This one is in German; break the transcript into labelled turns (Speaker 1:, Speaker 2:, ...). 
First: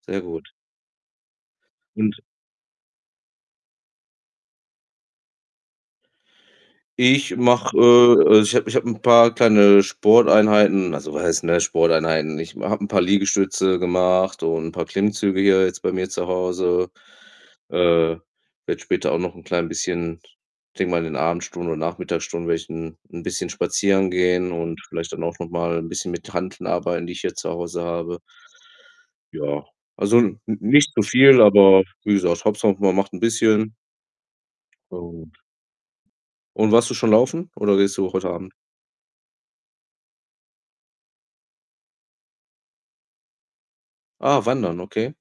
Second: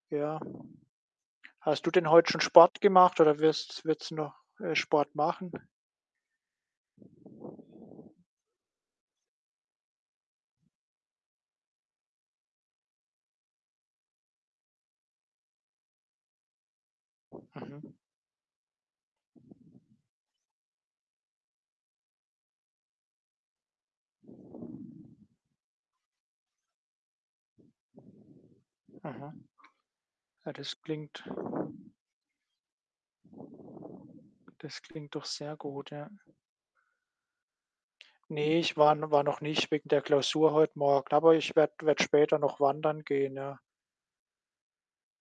Speaker 1: Sehr
Speaker 2: Ja.
Speaker 1: gut.
Speaker 2: Hast du denn
Speaker 1: Und
Speaker 2: heute schon Sport gemacht oder wirst wird's noch, äh, Sport machen?
Speaker 1: Ich mache äh, äh, also ich habe ich habe 'n paar kleine Sporteinheiten Also was heißt, ne, „Sporteinheiten“? Ich ma habe 'n paar Liegestütze gemacht und 'n paar Klimmzüge hier jetzt bei mir zu Hause.
Speaker 2: Mhm.
Speaker 1: Äh, werde später auch noch 'n klein bisschen denke mal, in den Abendstunden und Nachmittagsstunden werde ich 'n 'n bisschen spazieren gehen und vielleicht dann auch noch mal 'n bisschen mit Hanteln arbeiten, die ich hier zu Hause habe.
Speaker 2: Mhm.
Speaker 1: Ja, also n
Speaker 2: Ah,
Speaker 1: n
Speaker 2: das
Speaker 1: nicht zu
Speaker 2: klingt
Speaker 1: viel, aber wie gesagt, Hauptsache man macht 'n bisschen.
Speaker 2: das klingt doch
Speaker 1: Und
Speaker 2: sehr gut, ja.
Speaker 1: Und warst du schon laufen oder gehst du heute Abend?
Speaker 2: Ne, ich war n war noch nicht wegen der Klausur heute Morgen, aber ich werde werde später noch wandern gehen, ja.
Speaker 1: Ah, Wandern, okay.